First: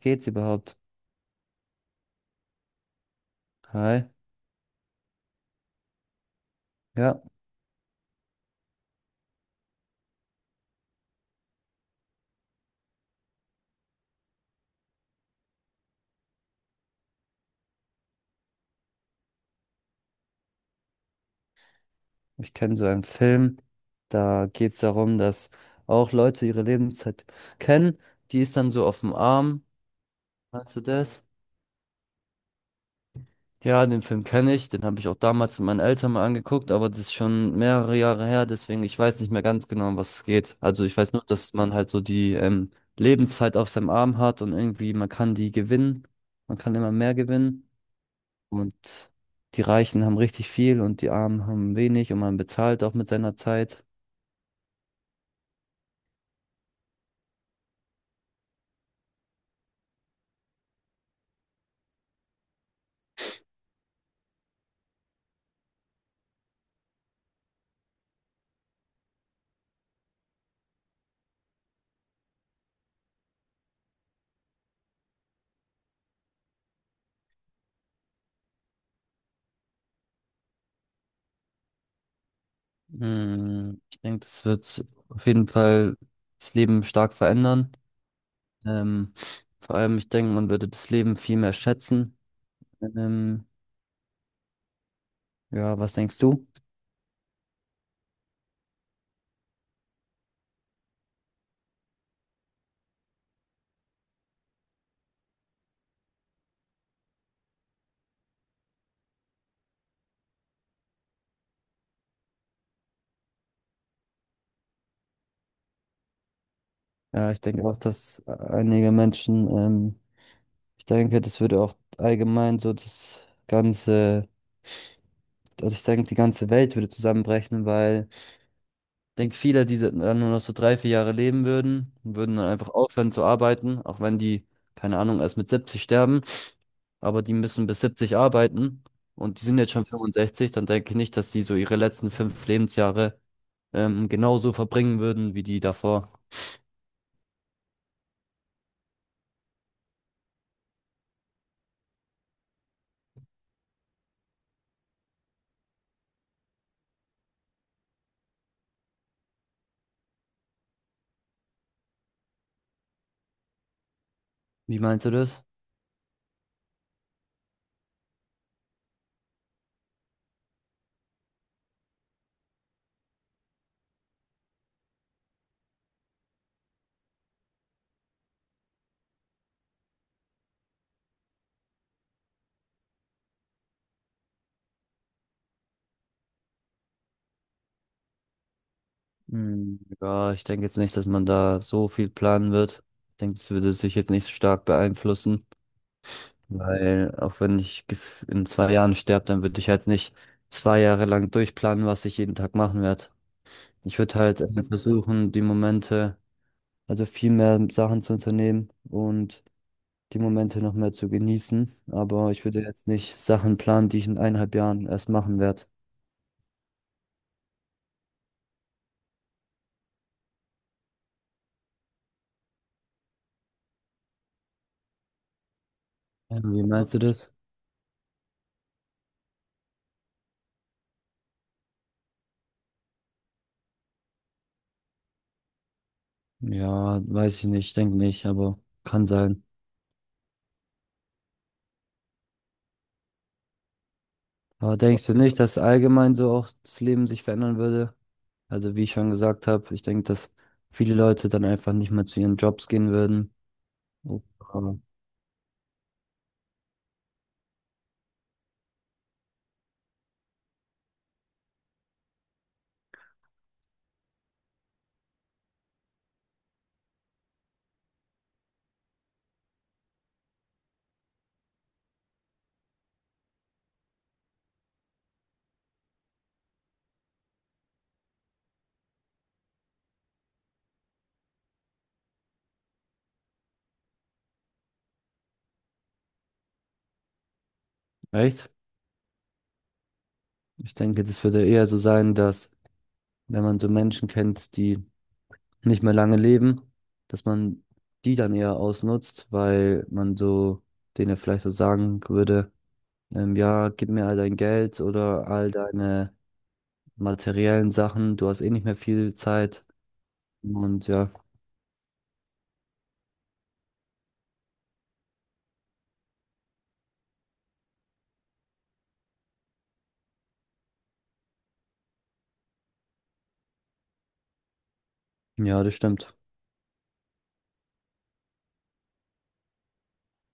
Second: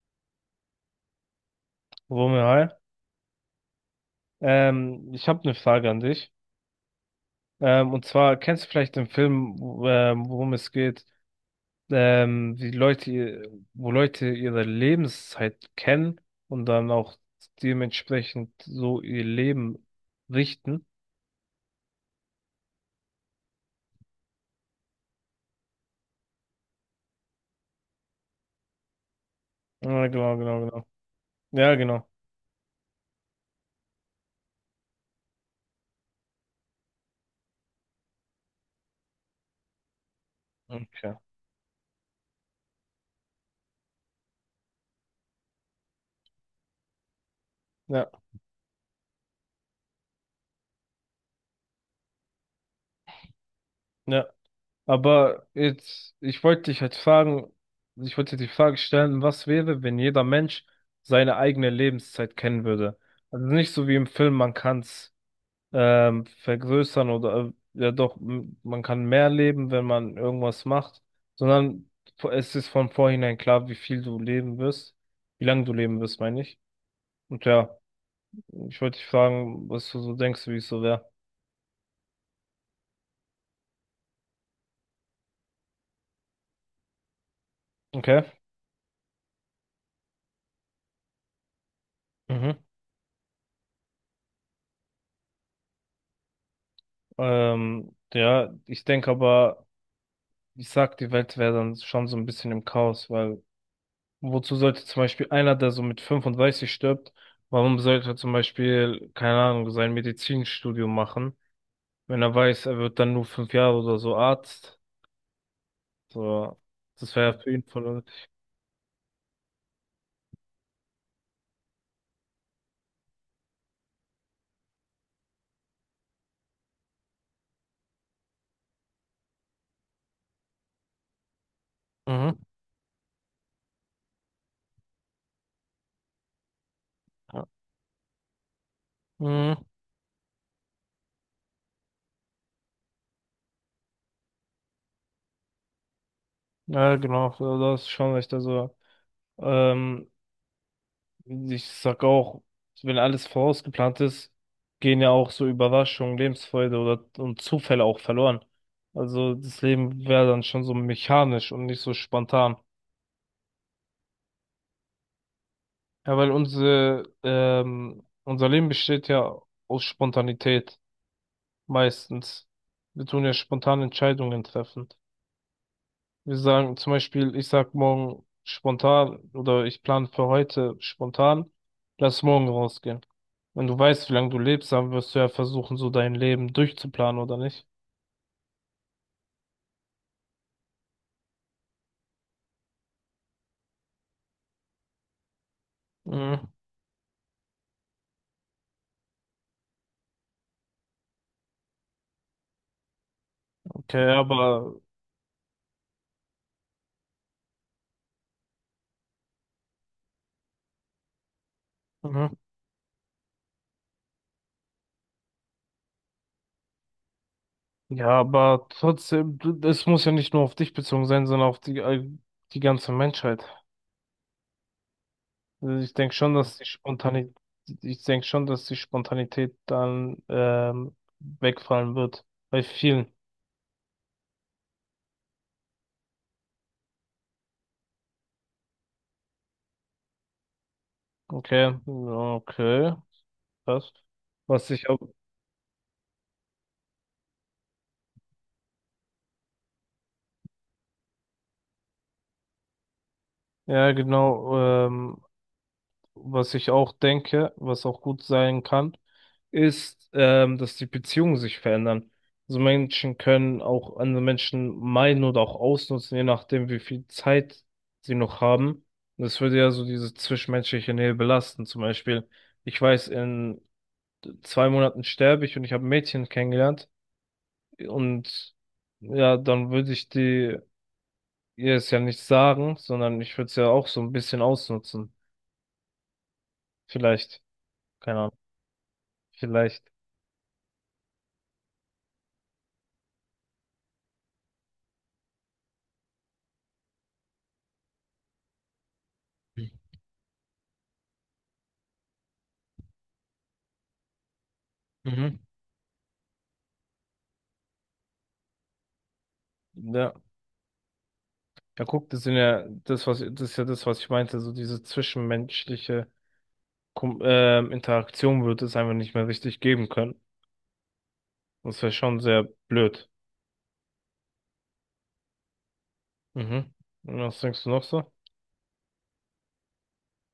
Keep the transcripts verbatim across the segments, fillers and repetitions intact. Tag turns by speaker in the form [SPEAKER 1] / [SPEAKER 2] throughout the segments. [SPEAKER 1] Geht's überhaupt?
[SPEAKER 2] Romeo, hi.
[SPEAKER 1] Hi.
[SPEAKER 2] Ähm, ich habe eine Frage an dich.
[SPEAKER 1] Ja,
[SPEAKER 2] Ähm, und zwar kennst du vielleicht den Film, wo- ähm, worum es geht, ähm, wie Leute, ihr- wo Leute ihre Lebenszeit kennen und dann auch dementsprechend so ihr Leben richten?
[SPEAKER 1] ich kenne so einen Film. Da geht's darum, dass auch Leute ihre Lebenszeit kennen. Die ist dann so auf dem Arm.
[SPEAKER 2] Ja, genau, genau,
[SPEAKER 1] Hast du
[SPEAKER 2] genau.
[SPEAKER 1] das?
[SPEAKER 2] Ja, genau.
[SPEAKER 1] Ja, den Film kenne ich. Den habe ich auch damals mit meinen Eltern mal angeguckt, aber das ist schon mehrere Jahre her. Deswegen, ich weiß nicht mehr ganz genau, um was es geht. Also ich weiß
[SPEAKER 2] Okay.
[SPEAKER 1] nur, dass man halt so die ähm, Lebenszeit auf seinem Arm hat und irgendwie man kann die gewinnen. Man kann immer mehr gewinnen.
[SPEAKER 2] Ja,
[SPEAKER 1] Und die Reichen haben richtig viel und die Armen haben wenig und man bezahlt auch mit seiner Zeit.
[SPEAKER 2] ja. Aber jetzt, ich wollte dich halt fragen, ich wollte dir die Frage stellen, was wäre, wenn jeder Mensch seine eigene Lebenszeit kennen würde? Also nicht so wie im Film, man kann es ähm, vergrößern oder äh, ja doch, m- man kann mehr leben, wenn man irgendwas macht, sondern vo- es ist von vornherein klar, wie viel du leben wirst, wie lange du leben wirst, meine ich. Und ja, ich wollte dich fragen, was du so denkst, wie es so wäre.
[SPEAKER 1] Hm, ich denke, das wird auf jeden Fall das Leben stark verändern.
[SPEAKER 2] Okay.
[SPEAKER 1] Ähm, Vor allem, ich denke, man würde das Leben viel mehr schätzen.
[SPEAKER 2] Mhm.
[SPEAKER 1] Ähm, ja, was denkst du?
[SPEAKER 2] Ähm, ja, ich denke aber. Ich sag, die Welt wäre dann schon so ein bisschen im Chaos, weil wozu sollte zum Beispiel einer, der so mit fünfunddreißig stirbt, warum sollte er zum Beispiel, keine Ahnung, sein Medizinstudium machen, wenn er weiß, er wird dann nur fünf Jahre oder so Arzt? So, das
[SPEAKER 1] Ja,
[SPEAKER 2] wäre
[SPEAKER 1] ich
[SPEAKER 2] für ihn
[SPEAKER 1] denke auch,
[SPEAKER 2] voll.
[SPEAKER 1] dass
[SPEAKER 2] unnötig.
[SPEAKER 1] einige Menschen, ähm, ich denke, das würde auch allgemein so das ganze, also ich denke, die ganze Welt würde zusammenbrechen, weil denke, viele, die dann nur noch so drei, vier Jahre leben würden, würden
[SPEAKER 2] Mhm.
[SPEAKER 1] dann einfach aufhören zu arbeiten, auch wenn die, keine Ahnung, erst mit siebzig sterben. Aber die
[SPEAKER 2] Ja.
[SPEAKER 1] müssen bis siebzig arbeiten und die
[SPEAKER 2] Mhm.
[SPEAKER 1] sind jetzt schon fünfundsechzig, dann denke ich nicht, dass die so ihre letzten fünf Lebensjahre ähm, genauso verbringen würden wie die davor.
[SPEAKER 2] Ja, genau, so, das ist schon echt. Also, ähm, ich sag auch, wenn alles vorausgeplant ist, gehen ja auch so Überraschungen, Lebensfreude oder und Zufälle auch verloren. Also das Leben wäre dann schon so mechanisch und nicht so spontan.
[SPEAKER 1] Wie meinst du das?
[SPEAKER 2] Ja, weil unsere, ähm, unser Leben besteht ja aus Spontanität meistens. Wir tun ja spontan Entscheidungen treffen. Wir sagen zum Beispiel, ich sag morgen spontan oder ich plane für heute spontan, lass morgen rausgehen. Wenn du weißt, wie lange du lebst, dann wirst du ja versuchen, so dein Leben durchzuplanen, oder nicht?
[SPEAKER 1] Hm, ja, ich denke jetzt nicht, dass man da so viel planen wird. Ich denke, das würde sich jetzt nicht so stark beeinflussen.
[SPEAKER 2] Mhm.
[SPEAKER 1] Weil auch wenn ich gef- in zwei Jahren sterbe, dann würde ich halt nicht zwei Jahre lang durchplanen, was ich jeden Tag machen werde. Ich
[SPEAKER 2] Okay,
[SPEAKER 1] würde halt äh,
[SPEAKER 2] aber
[SPEAKER 1] versuchen, die Momente, also viel mehr Sachen zu unternehmen und die Momente noch mehr zu genießen. Aber
[SPEAKER 2] mhm.
[SPEAKER 1] ich würde jetzt nicht Sachen planen, die ich in eineinhalb Jahren erst machen werde.
[SPEAKER 2] Ja, aber trotzdem, du- das muss ja nicht nur auf dich bezogen sein, sondern auf die, all- die ganze Menschheit. Also ich denke schon, dass
[SPEAKER 1] Wie
[SPEAKER 2] die
[SPEAKER 1] meinst du das?
[SPEAKER 2] Spontanität, ich denke schon, dass die Spontanität dann ähm, wegfallen wird. Bei vielen.
[SPEAKER 1] Ja, weiß ich nicht, denke nicht, aber kann sein.
[SPEAKER 2] Okay, ja, okay. Passt. Was
[SPEAKER 1] Aber
[SPEAKER 2] ich auch,
[SPEAKER 1] denkst du nicht, dass allgemein so auch das Leben sich verändern würde? Also wie ich schon gesagt habe, ich denke, dass viele Leute dann einfach nicht mehr zu ihren Jobs gehen würden.
[SPEAKER 2] ja
[SPEAKER 1] Oh,
[SPEAKER 2] genau, ähm, was ich auch denke, was auch gut sein kann, ist, ähm, dass die Beziehungen sich verändern. Also Menschen können auch andere Menschen meiden oder auch ausnutzen, je nachdem, wie viel Zeit sie noch haben. Und das würde ja so diese zwischenmenschliche Nähe belasten. Zum Beispiel, ich weiß, in zwei Monaten sterbe ich und ich habe ein Mädchen kennengelernt und ja, dann würde ich die ihr es ja nicht sagen, sondern ich würde es ja auch so ein bisschen ausnutzen. Vielleicht. Keine Ahnung.
[SPEAKER 1] echt?
[SPEAKER 2] Vielleicht.
[SPEAKER 1] Ich denke, das würde eher so sein, dass wenn man so Menschen kennt, die nicht mehr lange leben, dass man die dann eher ausnutzt, weil man so denen vielleicht so sagen würde, ähm, ja, gib mir all dein Geld oder
[SPEAKER 2] Mhm.
[SPEAKER 1] all deine materiellen Sachen, du hast eh nicht mehr viel Zeit.
[SPEAKER 2] Ja.
[SPEAKER 1] Und ja,
[SPEAKER 2] Ja, guck, das sind ja das, was das ist ja das, was ich meinte, so diese zwischenmenschliche Kom ähm, Interaktion wird es einfach nicht mehr richtig geben können. Das wäre schon sehr blöd.
[SPEAKER 1] ja, das stimmt.
[SPEAKER 2] Mhm. Und was denkst du noch so?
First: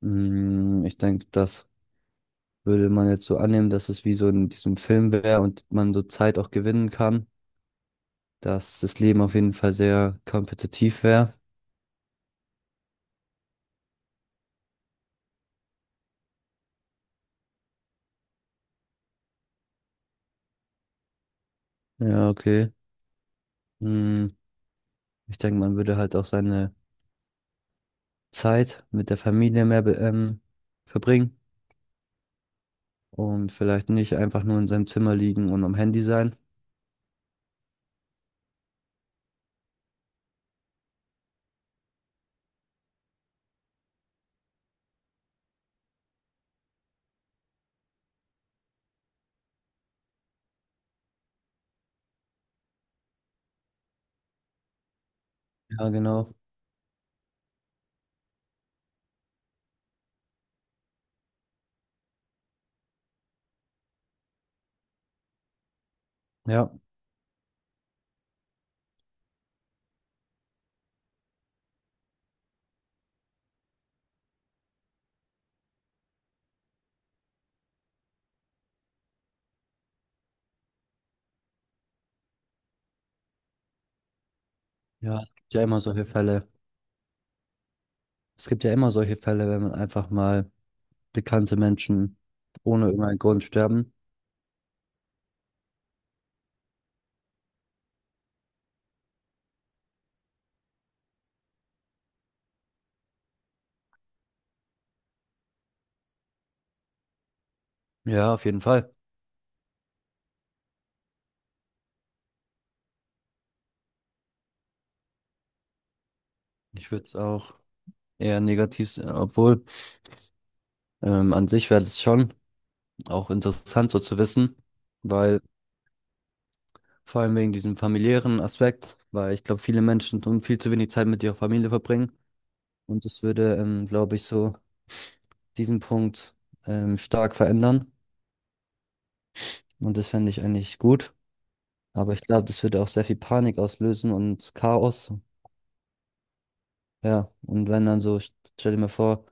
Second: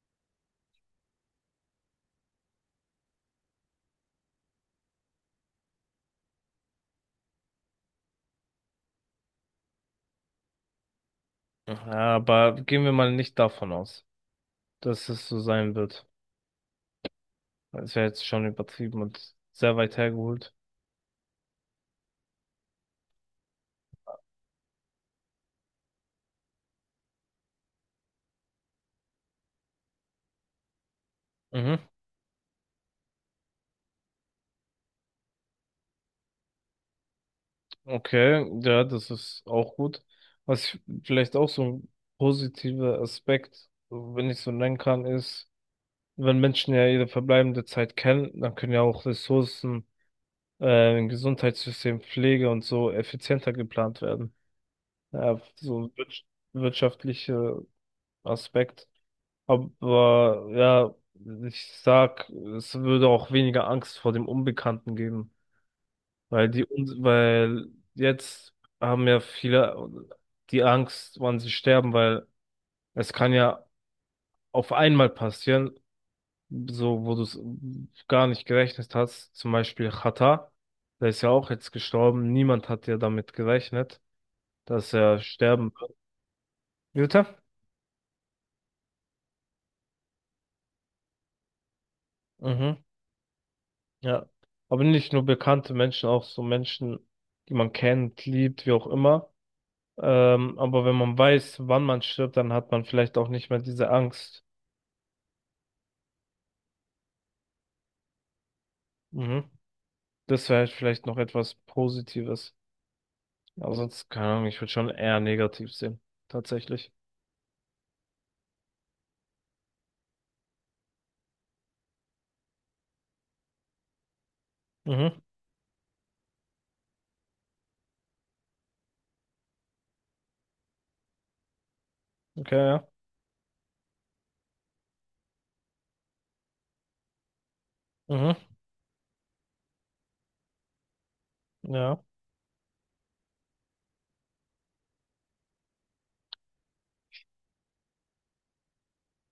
[SPEAKER 1] Mm, ich denke, das würde man jetzt so annehmen, dass es wie so in diesem Film wäre und man so Zeit auch gewinnen kann, dass das Leben auf jeden Fall sehr kompetitiv wäre.
[SPEAKER 2] Ja, aber gehen wir mal nicht davon aus, dass es so sein wird. Das wäre jetzt schon übertrieben und sehr weit hergeholt.
[SPEAKER 1] Ja, okay. Mm, ich denke, man würde halt auch seine Zeit mit der Familie mehr be- ähm, verbringen
[SPEAKER 2] Mhm.
[SPEAKER 1] und vielleicht nicht einfach nur in seinem Zimmer liegen und am Handy sein.
[SPEAKER 2] Okay, ja, das ist auch gut. Was ich, vielleicht auch so ein positiver Aspekt, wenn ich so nennen kann, ist, wenn Menschen ja ihre verbleibende Zeit kennen, dann können ja auch Ressourcen, äh, im Gesundheitssystem, Pflege und so effizienter geplant werden. Ja, so
[SPEAKER 1] Ja,
[SPEAKER 2] ein wir
[SPEAKER 1] genau.
[SPEAKER 2] wirtschaftlicher Aspekt. Aber ja, ich sag, es würde auch weniger Angst vor dem Unbekannten geben. Weil die,
[SPEAKER 1] Ja,
[SPEAKER 2] Un- weil jetzt haben ja viele die Angst, wann sie sterben, weil es kann ja auf einmal passieren, so wo du es gar nicht gerechnet hast. Zum Beispiel Xatar, der ist ja auch jetzt gestorben. Niemand hat ja damit gerechnet, dass
[SPEAKER 1] ja,
[SPEAKER 2] er
[SPEAKER 1] es gibt ja
[SPEAKER 2] sterben
[SPEAKER 1] immer
[SPEAKER 2] wird.
[SPEAKER 1] solche Fälle.
[SPEAKER 2] Jutta?
[SPEAKER 1] Es gibt ja immer solche Fälle, wenn man einfach mal bekannte Menschen
[SPEAKER 2] Mhm,
[SPEAKER 1] ohne irgendeinen Grund sterben.
[SPEAKER 2] ja. Aber nicht nur bekannte Menschen, auch so Menschen, die man kennt, liebt, wie auch immer. Ähm, aber wenn man weiß, wann man stirbt, dann hat man vielleicht auch nicht mehr diese Angst.
[SPEAKER 1] Ja, auf jeden Fall.
[SPEAKER 2] Mhm. Das wäre vielleicht noch etwas Positives. Aber sonst, keine Ahnung, ich würde schon eher negativ sehen.
[SPEAKER 1] Ich
[SPEAKER 2] Tatsächlich.
[SPEAKER 1] würde es auch eher negativ sehen, obwohl ähm, an sich wäre es schon auch interessant so zu wissen,
[SPEAKER 2] Mhm,
[SPEAKER 1] weil vor allem wegen diesem familiären Aspekt, weil ich glaube, viele Menschen tun viel zu wenig Zeit mit ihrer Familie verbringen
[SPEAKER 2] okay, ja.
[SPEAKER 1] und das würde, ähm, glaube ich, so diesen Punkt ähm, stark verändern
[SPEAKER 2] Mhm,
[SPEAKER 1] und das fände ich eigentlich gut,
[SPEAKER 2] ja,
[SPEAKER 1] aber ich glaube, das würde auch sehr viel Panik auslösen und Chaos, ja, und wenn dann so, stell dir mal vor,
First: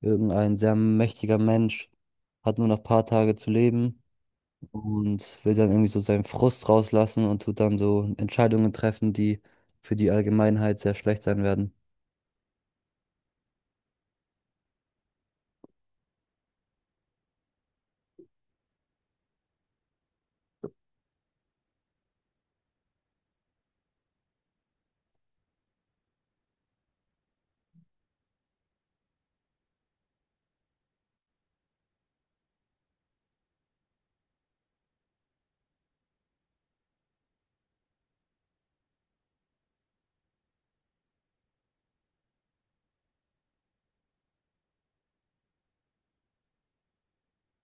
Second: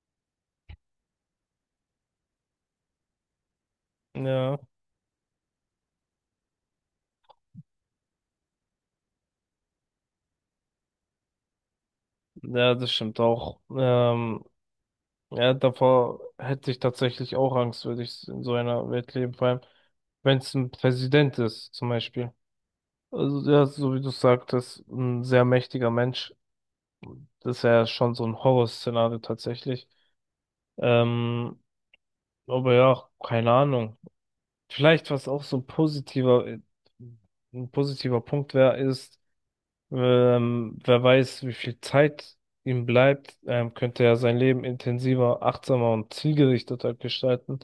[SPEAKER 1] irgendein sehr mächtiger Mensch hat nur noch ein paar Tage zu leben
[SPEAKER 2] ja.
[SPEAKER 1] und will dann irgendwie so seinen Frust rauslassen und tut dann so Entscheidungen treffen, die für die Allgemeinheit sehr schlecht sein werden.
[SPEAKER 2] Ja, das stimmt auch. Ähm, ja, davor hätte ich tatsächlich auch Angst, würde ich in so einer Welt leben. Vor allem, wenn es ein Präsident ist, zum Beispiel. Also, ja, so wie du sagtest, ein sehr mächtiger Mensch. Das wäre schon so ein Horrorszenario tatsächlich. Ähm, aber ja, keine Ahnung. Vielleicht, was auch so ein positiver, äh, ein positiver Punkt wäre, ist, ähm, wer weiß, wie viel Zeit ihm bleibt, ähm, könnte er sein Leben intensiver, achtsamer und zielgerichteter gestalten.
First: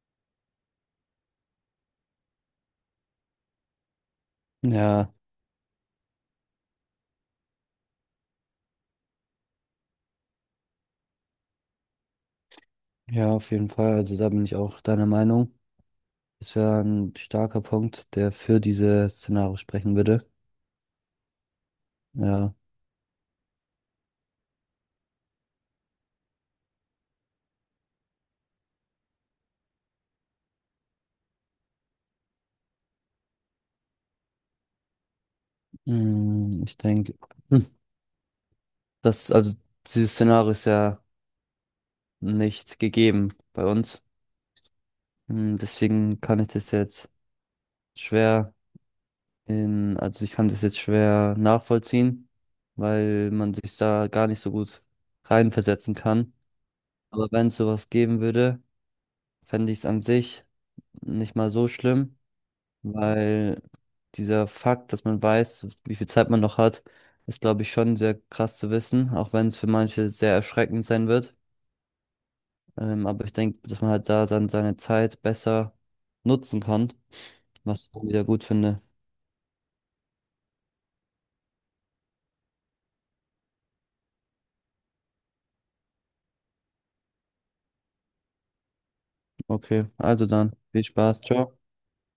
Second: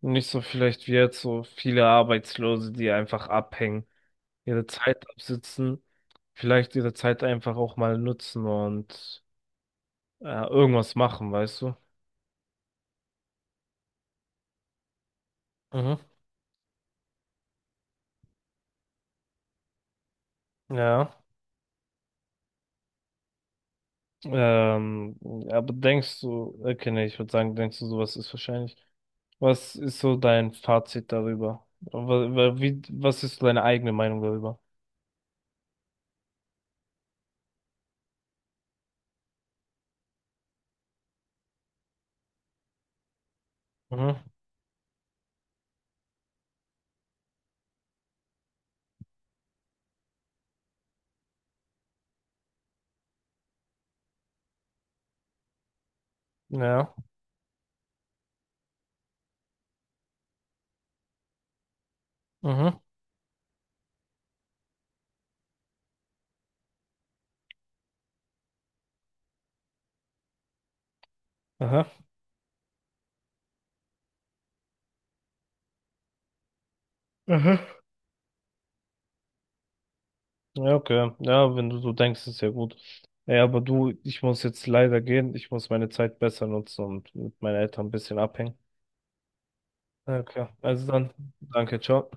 [SPEAKER 2] Und nicht so vielleicht wie jetzt so viele Arbeitslose, die einfach abhängen, ihre Zeit
[SPEAKER 1] Ja,
[SPEAKER 2] absitzen, vielleicht ihre Zeit einfach auch mal nutzen und äh, irgendwas machen, weißt du?
[SPEAKER 1] ja, auf jeden Fall. Also da bin ich auch deiner Meinung.
[SPEAKER 2] Mhm.
[SPEAKER 1] Das wäre ein starker Punkt, der für diese Szenario sprechen würde.
[SPEAKER 2] Ja.
[SPEAKER 1] Ja,
[SPEAKER 2] Ähm, aber denkst du, okay, nee, Ich würde sagen, denkst du, sowas ist wahrscheinlich. Was ist so dein Fazit darüber? Wa- wa- Wie, was ist so deine eigene Meinung darüber?
[SPEAKER 1] mm, ich denke, hm, das, also dieses Szenario ist ja nicht gegeben bei uns.
[SPEAKER 2] Mhm.
[SPEAKER 1] Hm, deswegen kann ich das jetzt schwer In, also ich kann das jetzt schwer nachvollziehen, weil man sich da gar nicht so gut reinversetzen kann.
[SPEAKER 2] Ja.
[SPEAKER 1] Aber wenn es sowas geben würde, fände ich es an sich nicht mal so schlimm,
[SPEAKER 2] Mhm.
[SPEAKER 1] weil dieser Fakt, dass man weiß, wie viel Zeit man noch hat, ist, glaube ich, schon sehr krass zu wissen, auch wenn es für manche sehr erschreckend sein wird.
[SPEAKER 2] Aha.
[SPEAKER 1] Ähm, aber ich denke, dass man halt da dann seine Zeit besser nutzen kann,
[SPEAKER 2] Aha.
[SPEAKER 1] was ich dann wieder gut finde.
[SPEAKER 2] Ja, okay. Ja, wenn du so denkst, ist ja gut. Ja, aber du, ich muss jetzt leider gehen. Ich muss meine Zeit besser nutzen und mit meinen Eltern ein bisschen abhängen.
[SPEAKER 1] Okay, also
[SPEAKER 2] Okay,
[SPEAKER 1] dann, viel
[SPEAKER 2] also dann,
[SPEAKER 1] Spaß, ciao.
[SPEAKER 2] danke, ciao.